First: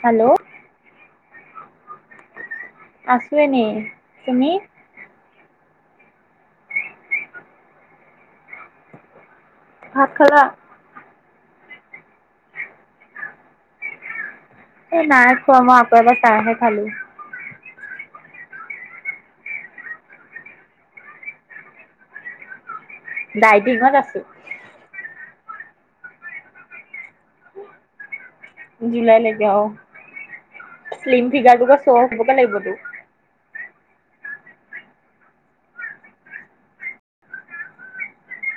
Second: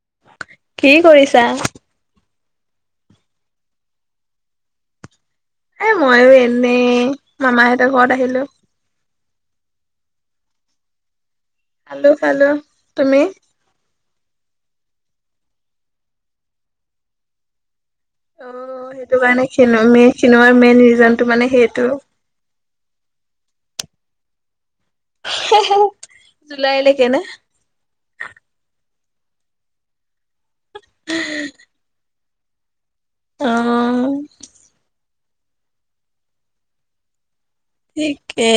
Hello, কি কৰিছা? আছোঁ এনে। তুমি? এ', মইয়ো এনেই মামাহঁতৰ ঘৰত আহিলোঁ। ভাত খালা? আলু, সালু তুমি? এ', নাই খোৱা। মই আকৌ এবাৰ চাহ হে খালোঁ। অ', হেইটো কাৰণে সিনো মেই সিনোৱাৰ মেইন ৰিজনটো মানে হেইটো? ডাইটিঙত আছোঁ। হে, হে, জুলাইলেকে নে? জুলাই লেকে অ, শ্লিম ফিগাৰ দু চ' হ'বকে লাগিবতো। অ', ঠিকে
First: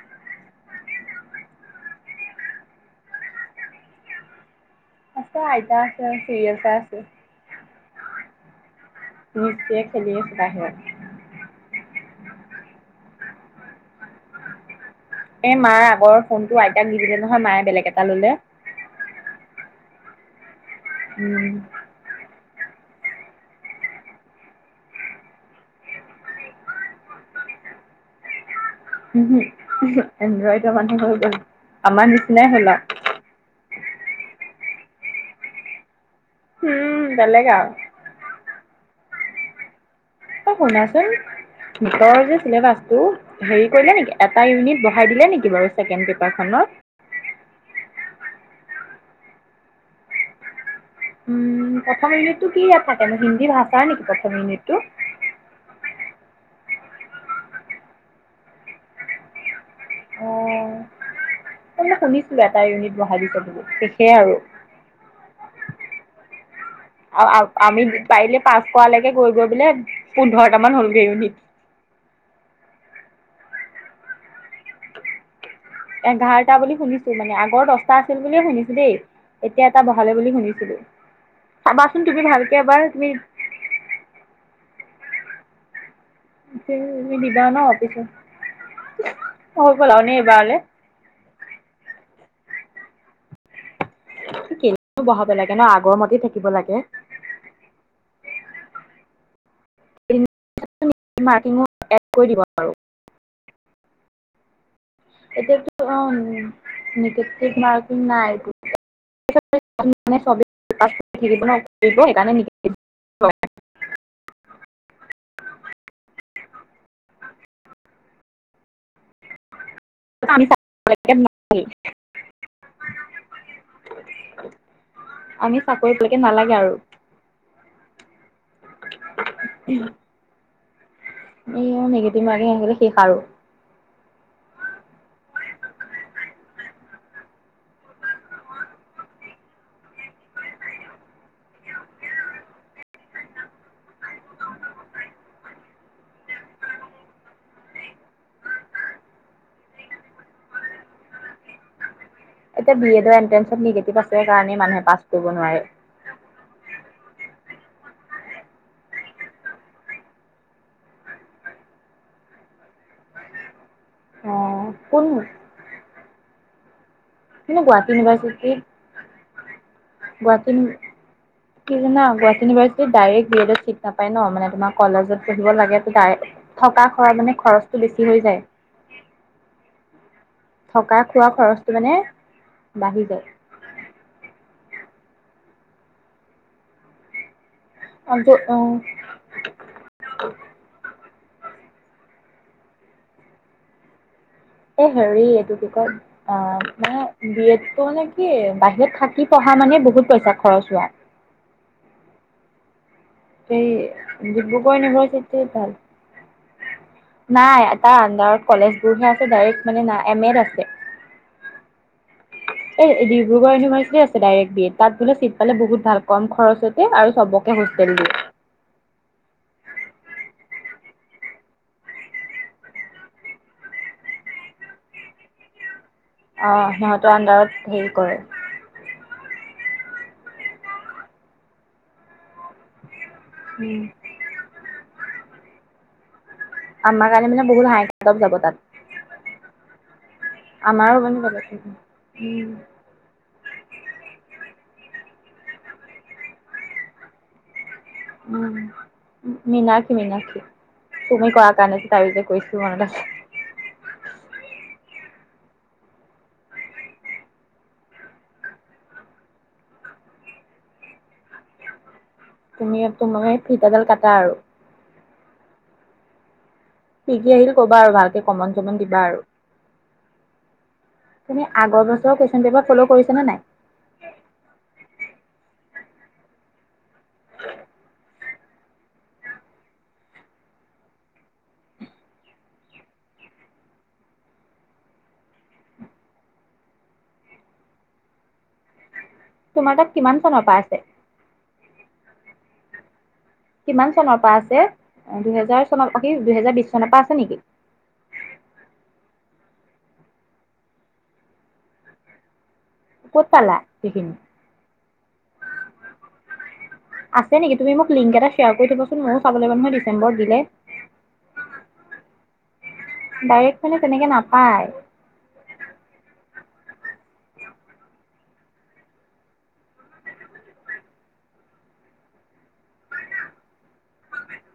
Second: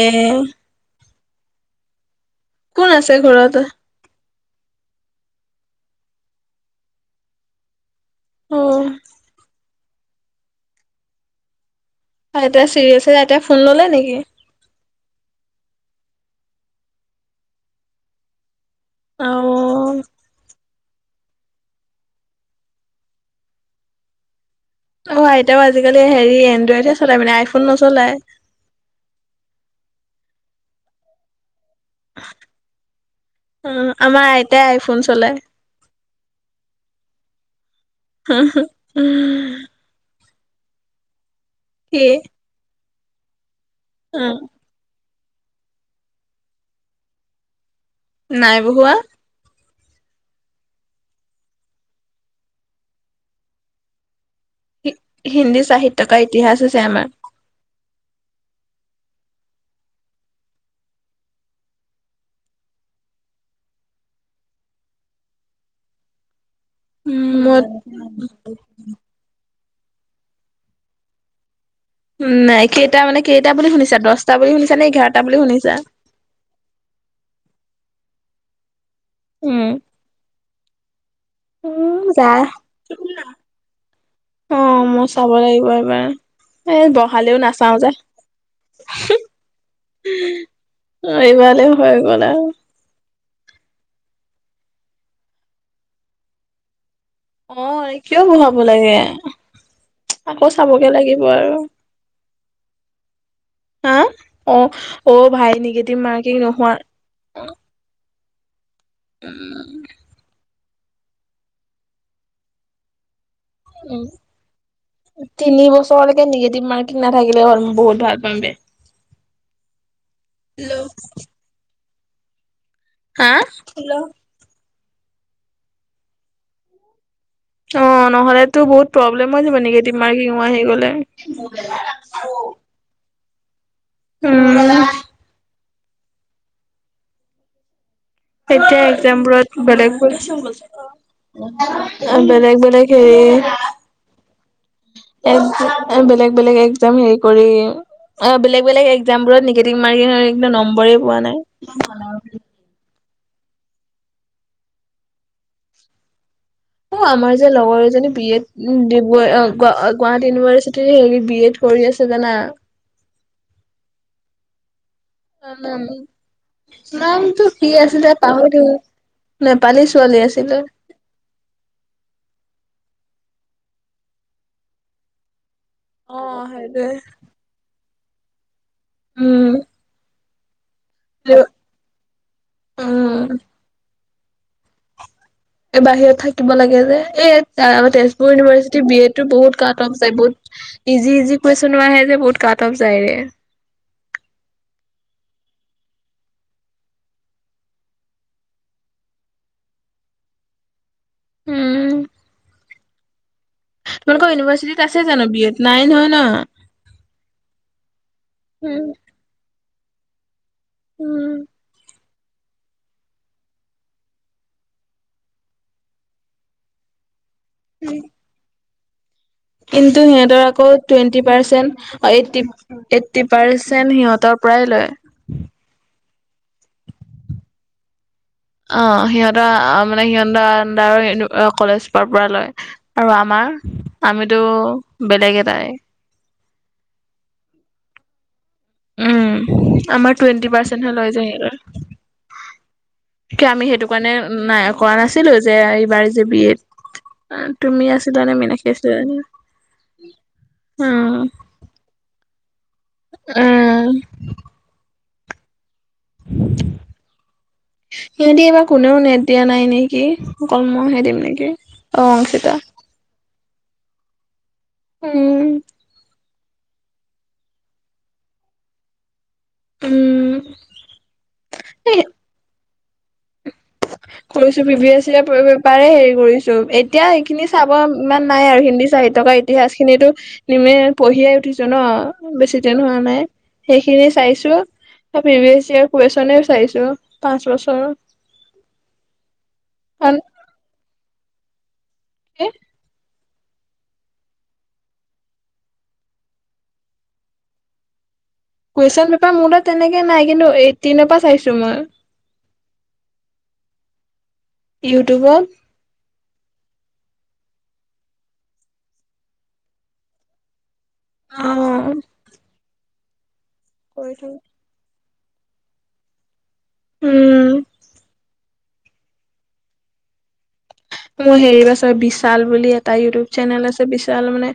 কোন আছে? ঘৰতে এ', আইতা আছে। চিৰিয়েল চাই আছে। উম', ৰিত টোৱে খেলি আছে বাহিৰত। আইতা চিৰিয়াছে, আইতাই ফোন ল'লে নেকি? এ', মায়ে আগৰ ফোনটো আইতাক দি দিলে নহয়। মায়ে বেলেগ এটা ল'লে। আ', অ, উম', অ', আইতাও আজিকালি হেৰি এনড্ৰইডহে চলাই মানে, আইফোন নচলায়। উহু', ওহোঁ এনড্ৰইডৰ মানুহ হৈ গ'ল, আমাৰ নিচিনাই হ'ল আও। অ', আমাৰ আইতাই আইফোন চলায়। উম', বেলেগ আও। হু, হু, উম, এ', শুনাচোন। কি? গীতৰ যে চিলেবাছটো। হেৰি কৰিলে নেকি অ' এটা ইউনিট বঢ়াই দিলে নেকি বাৰু ছেকেন পেপাৰখনৰ? নাই বঢ়োৱা? উম', প্ৰথম ইউনিটটো কি ইয়াত থাকেনো, হিন্দী ভাচাৰ নেকি প্ৰথম ইউনিট টো? হি হিন্দী চাহিত্য কা ইতিহাস হৈছে। আমাৰ [inaudible] সে শুনিছিলো। এটা ইউনিট বহাই দিছে বুলি। শেষে আৰু [inaudible] আও', আও, মই আমি পাৰিলে পাচ কৰালেকে গৈ গৈ বোলে। পোন্ধৰটামান হ'লগে ইউনিট। নাই। কেইটা মানে কেইটা বুলি শুনিছা দছটা বুলি শুনিছা নে ইঘাৰটা বুলি শুনিছা? এঘাৰটা বুলি শুনিছোঁ মানে আগৰ দছটা আছিল। বুলিয়ে শুনিছোঁ দেই উম এতিয়া এটা বহালে বুলি শুনিছিলো। উম চাবাচোন তুমি যা ভালকে এবাৰ তুমি অ', মই চাব লাগিব এবাৰ। এই তুমি বহালেও দিবা ন নাচাও যে, পিছত হৈ গ'ল আৰু নে এইবাৰলে এইবাৰলে হৈ গ'ল আৰু কেলেনি বঢ়াব লাগে ন? আগৰ মতেই থাকিব লাগে। অ', কিয় বহাব লাগে? আকৌ চাবগে লাগিব আৰু মাৰ্কিঙো এড কৰি দিব আৰু হা? অ', অ, ভাই এতিয়াতো নিগেটিভ মাৰ্কিং নহয়। [unintelligible] মাৰ্কিং নাই। উম। আমি মানে চবে [unintelligible] সেইকাৰণে [unintelligible] উম', তিনি বছৰলৈকে নিগেটিভ মাৰ্কিং নাথাকিলে হ'ল, বহুত ভাল পাম বে। আমি [unintelligible] হা? হেল্ল? আমি চাকৰি কৰিবলৈ নালাগে আৰু। অ', নহ'লেতো বহুত প্ৰব্লেম হৈ যাব, নিগেটিভ মাৰ্কিঙো আহি গ'লে। এই নিগেটিভ মাৰ্কিং আহিলে শেষ আৰু। উম'। তেতিয়া একজাম বোৰত বেলেগ বেলেগ বেলেগ হেৰি এক বেলেগ বেলেগ একজাম হেৰি কৰি অ', বেলেগ বেলেগ একজাম বোৰত নিগেটিভ মাৰ্কিং হৈ একদম নম্বৰে পোৱা নাই। এতিয়া বি এডৰ এণ্ট্ৰেন্ঞ্চত নিগেটিভ আছে কাৰণে মানুহে পাছ কৰিব নোৱাৰে। অ', আমাৰ যে লগৰ এজনী বি এড ডিব গুৱাহাটী ইউনিভাৰ্চিটিৰ হেৰি বি এড কৰি আছে জানা। কোননো? [unintelligible] [unintelligible] টো কিন্তু কি গুৱাহাটী আছিলে পাহৰি ইউনিভাৰ্চিটিত থাকিলো, নেপালী ছোৱালী আছিলে। গুৱাহাটী কি জানা গুৱাহাটী ইউনিভাৰ্চিটিত ডাইৰেকট বি এডত চিট নাপায় ন, মেনে তোমাৰ কলেজত পঢ়িব লাগে। অ যায়, সেইটোৱে থকা খোৱা মানে খৰচটো বেছি হৈ যায়। উম। থকা খোৱা খৰচটো মানে বাঢ়ি উম যায়। এ বাহিৰত থাকিব লাগে যে, এ তেজপুৰ ইউনিভাৰ্চিটি বি এড টো বহুত কাট অফ যায়, বহুত ইজি ইজি কুৱেশচনো আহে যে, বহুত কাট অফ যায় ৰে। এ হেৰি এইটো কি কয়? অ', মানে বি এডটো মানে কি, বাহিৰত থাকি পঢ়া মানে বহুত পইচা খৰচ হোৱা। উম। এই তোমালোকৰ ডিব্ৰুগড় ইউনিভাৰ্চিটিত আছে জানো বি ইউনিভাৰ্চিটি এড ভাল। নাই নহয় ন নাই, এটা আনডাৰত কলেজ উম বোৰহে আছে, ডাইৰেক্ট মানে নাই এম এড আছে। উম। এই ডিব্ৰুগড় ইউনিভাৰ্চিটি আছে, ডাইৰেক্ট বি এড, তাত বোলে চিট পাল বহুত ভাল কম খৰচতে আৰু চব কে হোষ্টেল দিয়ে। কিন্তু সিহঁতৰ আকৌ টুৱেণ্টি পাৰ্চেন্ট অ', এইটি এইট্টি পাৰ্চেন্ট সিহঁতৰ পৰাই লয়। অ', সিহঁতৰ আণ্ডাৰত হেৰি কৰে। অ', সিহঁতৰ মানে সিহঁতৰ আণ্ডাৰট কলেজৰ পৰা লয়। আৰু আমাৰ, উম, আমিতো বেলেগ এটাই। আমাৰ কাৰণে মানে বহুত হাই কাটঅফ যাব তাত। উম', আমাৰ টুৱেণ্টি পাৰ্চেন্টহে আমাৰো লয় মানে যে বেলেগ সিহঁতৰ। উম। কি আমি সেইটো কাৰণে নাই কৰা নাছিলো, যে এইবাৰ যে বি এড তুমি আছ উম', মিনাক্ষী মীনাক্ষী, উম তুমি কৰা কাৰণে যে তাইয়ো যে কৰিছিলো মনত আছে। উম'। [inaudible] সিহঁতি এইবাৰ কোনেও নেট দিয়া নাই নেকি অকল মইহে দিম নেকি অ অংকিতা তুমিয়ে মইয়ে ফিতা ডাল কাটা আৰু উম কি কি আহিলে কবা আৰু ভালকে কমন চমন দিবা আৰু উম তুমি আগৰ এ বছৰ কুৱেচন পেপাৰ ফলৌ কৰিছা নে নাই কৰিছো পি ভি এছ পৰিব পাৰে হেৰি কৰিছো এতিয়া সেইখিনি চাব ইমান নাই আৰু হিন্দী চাহিত্যকাৰ ইতিহাস খিনিতো নিমে পঢ়িয়াই উঠিছো ন বেছি দিন হোৱা নাই সেইখিনি চাইছো পি ভিএছৰ কুৱেশ্যনে চাইছোঁ পাঁচ বছৰ তোমাৰ তাত কাৰণ কিমান চনৰ পৰা আছে কি কিমান চনৰ পৰা আছে দুহেজাৰ চনত অ কি দুহেজাৰ বিশ চনৰ পৰা আছে নেকি কুৱেশ্যন পেপাৰ মোৰ তাত তেনেকে নাই কিন্তু এইটটিনৰ পৰা চাইছো মই ক'ত পালা সেইখিনি ইউটিউবত আছে নেকি তুমি মোক লিংক কেইটা শ্বেয়াৰ কৰি দিবাচোন মইয়ো চাব লাগিব নহয় ডিচম্বৰত দিলে অ ডাইৰেক্ট মানে তেনেকে কৰি থ নাপায় উম মোৰ হেৰি বাচৰ বিশাল বুলি এটা ইউটিউব চেনেল আছে বিশাল মানে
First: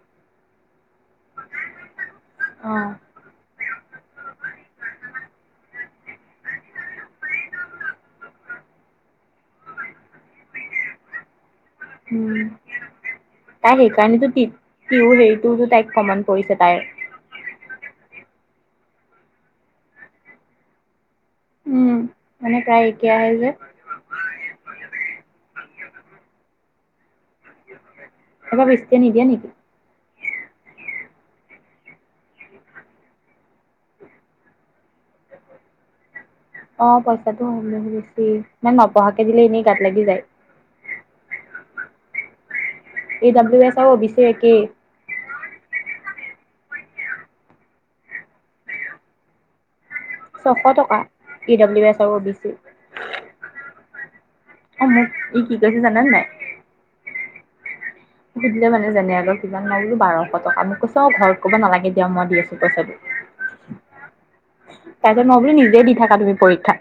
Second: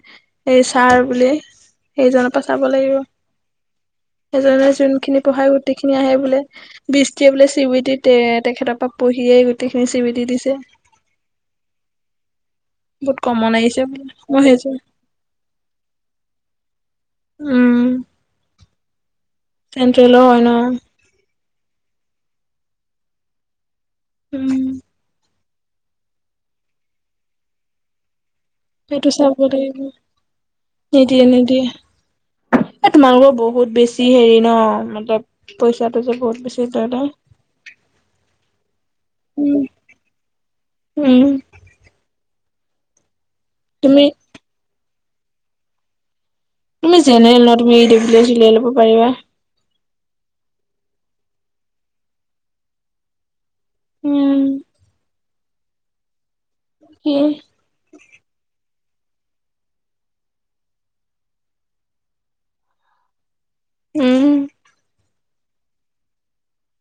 এই ছাৰ বুলি সেইজনৰ পৰা চাব অ'। লাগিব সেইজনে যোনখিনি পঢ়াই গোটেইখিনি আহে বোলে বৃষ্টিয়ে বোলে চিবিডী তেখেতৰ পৰা পঢ়িয়েই গোটেইখিনি চিবিডী দিছে উম বহুত কমন আহিছে বোলে মই ভাবিছো তোৰ হেৰিটোওতো তাইক কমন পৰিছে তাইৰ উম চেন্ট্ৰেলৰ হয় ন উম, মানে তাই এতিয়া আহে যে উম এইবাৰ বেছিকে সেইটো নিদিয়ে চাব নেকি? লাগিব নিদিয়ে নিদিয়ে এ তোমালোকৰ বহুত বেছি হেৰি ন মতলপ পইচাটো যে বহুত বেছি অ লয় ন। পইচাটো হ'লে বেছি সেইকাৰণে নপঢ়াকে দিলে এনেই গাত লাগি যায় উম ই ডাব্লউ এছ আও অ তুমি বি চি একেই তুমি জেনেৰেল ন তুমি ই ড্ৰাবলিও এছ উলিয়াই লব পাৰিবা ছশ টকা ই ডাব্লিউ এছ আৰু অ' বি চি উম আও মোক ই কি কৈছে জানানে নাই কি সুধিলে মানে যেনে অলপ কিজান মই বোলো বাৰশ টকা মোক কৈছে অ ঘৰত কব নালাগে দিয়ক মই দি আছো পইচটো উম তাৰপিছত মই বোলো নিজে দি থাকা তুমি পৰীক্ষা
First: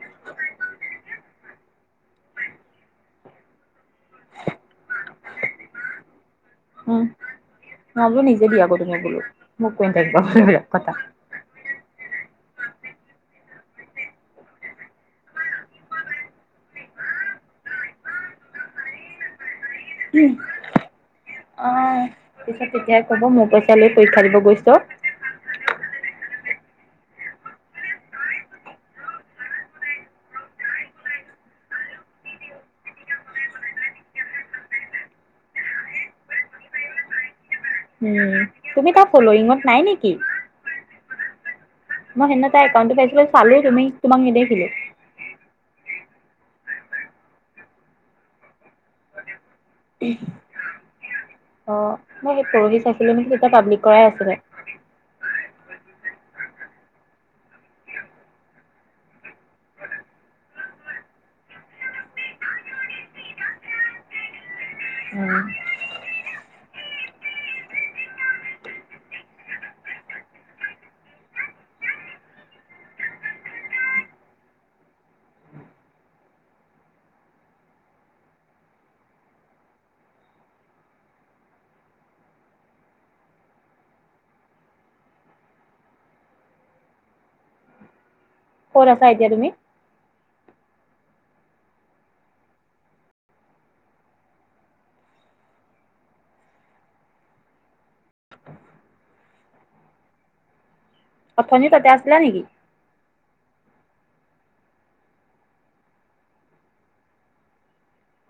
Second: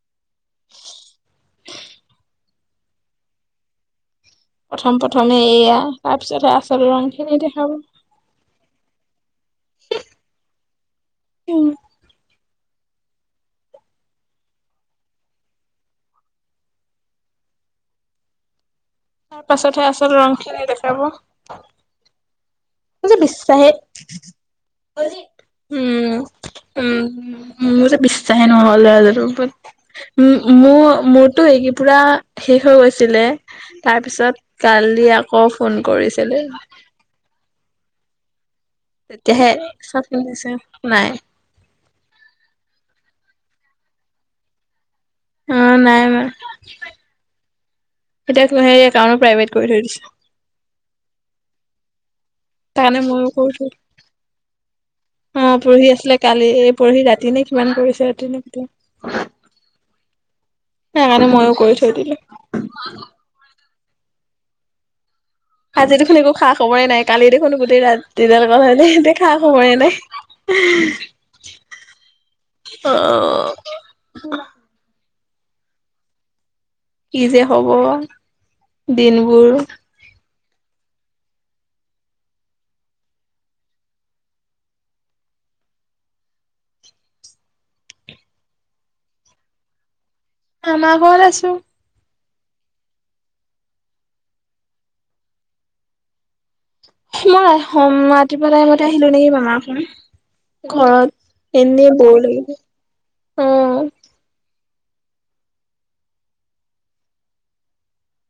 প্ৰথম প্ৰথম এইয়া তাৰপিছতহে আচল উম। ৰংখিনি দেখাব [inaudible] উম। তাৰ পাছতহে আচল ৰং খিনি দেখাব। অ' পিছত তেতিয়াহে যে ক'ব মোৰ বিশ্বাসে পইচা লৈ পৰীক্ষা দিব গৈছ। উম, উম মোৰ যে বিশ্বাসে নহ'ল ল'ৰাটো ওপৰত উ', মোৰ মোৰতো এই পুৰা শেষ হৈ গৈছিলে। তাৰপিছত কালি আকৌ ফোন কৰিছিলে। উম, তুমি তাৰ ফলয়িঙত নাই নেকি? আছে। নাই। মই সেইদিনা তাৰ একাওন্তো ছাইছো, চালো তুমি তোমাক নেদেখিলো। অ' নাই মই এতিয়া [unintelligible] কাৰ প্ৰাইভেট। কৰি থৈ দিছে তাৰ অ' মই সেই পৰহি চাইছিলো নিকি তেতিয়া পাব্লিক কৰাই আছিলে। উম। অ' পৰহি আছিলে, কালি এই পঢ়ি ৰাতি নে কিমান, পৰিছে ৰাতি ন কেতিয়া? সেইকাৰণে মইও কৰি থৈ দিলো। উম। আজি দেখোন একো খা খবৰে নাই। কালি দেখোন গোটেই ৰাতি লগ [unintelligible] খা খবৰেই নাই। অ'। কি যে হ'ব দিনবোৰ? ক'ত আছা এতিয়া তুমি? মামা ঘৰত আছো। মই সোম ৰাতিপুৱা টাইমতে আহিলো নেকি মামা ঘৰত। অথনি তাতে এনে ব'ৰ আছিলা নেকি? লাগিলে।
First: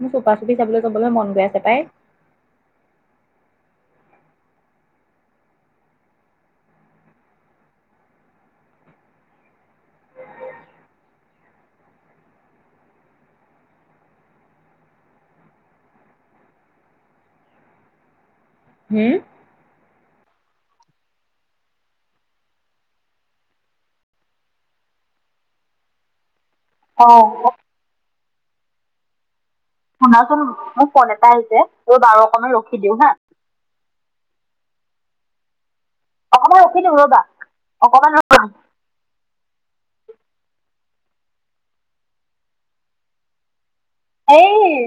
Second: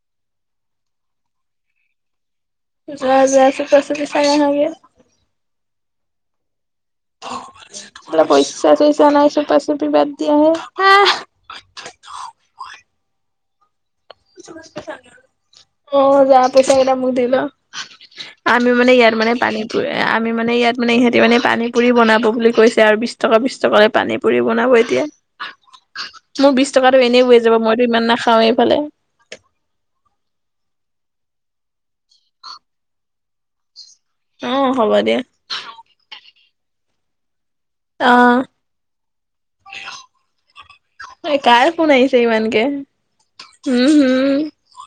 মোৰ চোপা- চুপি চাবলৈ যাবলৈ মন গৈ আছে পাই। যোৱা যোৱা চুপা - চুপি চাই অহা গে। পইচা - চইচা নাই চোপা চুপি বাদ দিয়া হে অ' য [unintelligible] পইচা কটা মোক দিল [unintelligible] আমি মানে হুম? ইয়াৰানে [inaudible] পানম আমি মানে ইয়াত মানে ইহঁতি মানে পানী পুৰি বনাব বুলি কৈছে আৰু বিছ টকা বিছ টকাকৈ পানী পুৰি বনাব এতিয়া মোৰ বিশ টকাতটো অ', এনেই হৈ যাব মইতো ইমান নাখাও এইফালে শুনাচোন মোক ফোন এটা আহিছে, তই বাৰু অকণমান ৰখি দিওঁ হা অ' হ'ব দিয়া। অকনমান ৰখি দিওঁ ৰ'বা। অকমান অ'। কাৰ ফোন আহিছে ইমানকে? হম, হুম। এই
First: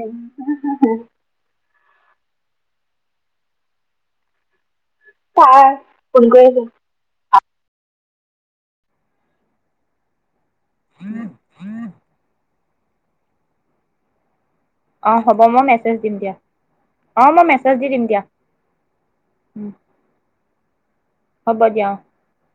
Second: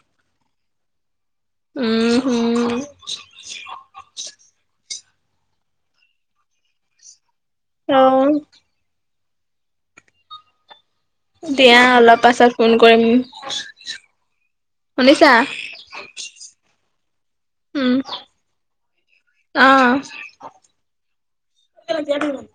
উম, হম। তাৰ ফোন কৰি আছোঁ। অ'। দিয়া অলপ পাছত ফোন কৰিম। অ' শুনিছা হ'ব মই মেছেজ দিম দিয়া, অ' মই মেছেজ দি উম দিম দিয়া। উম, হ'ব দিয়া অ অ'।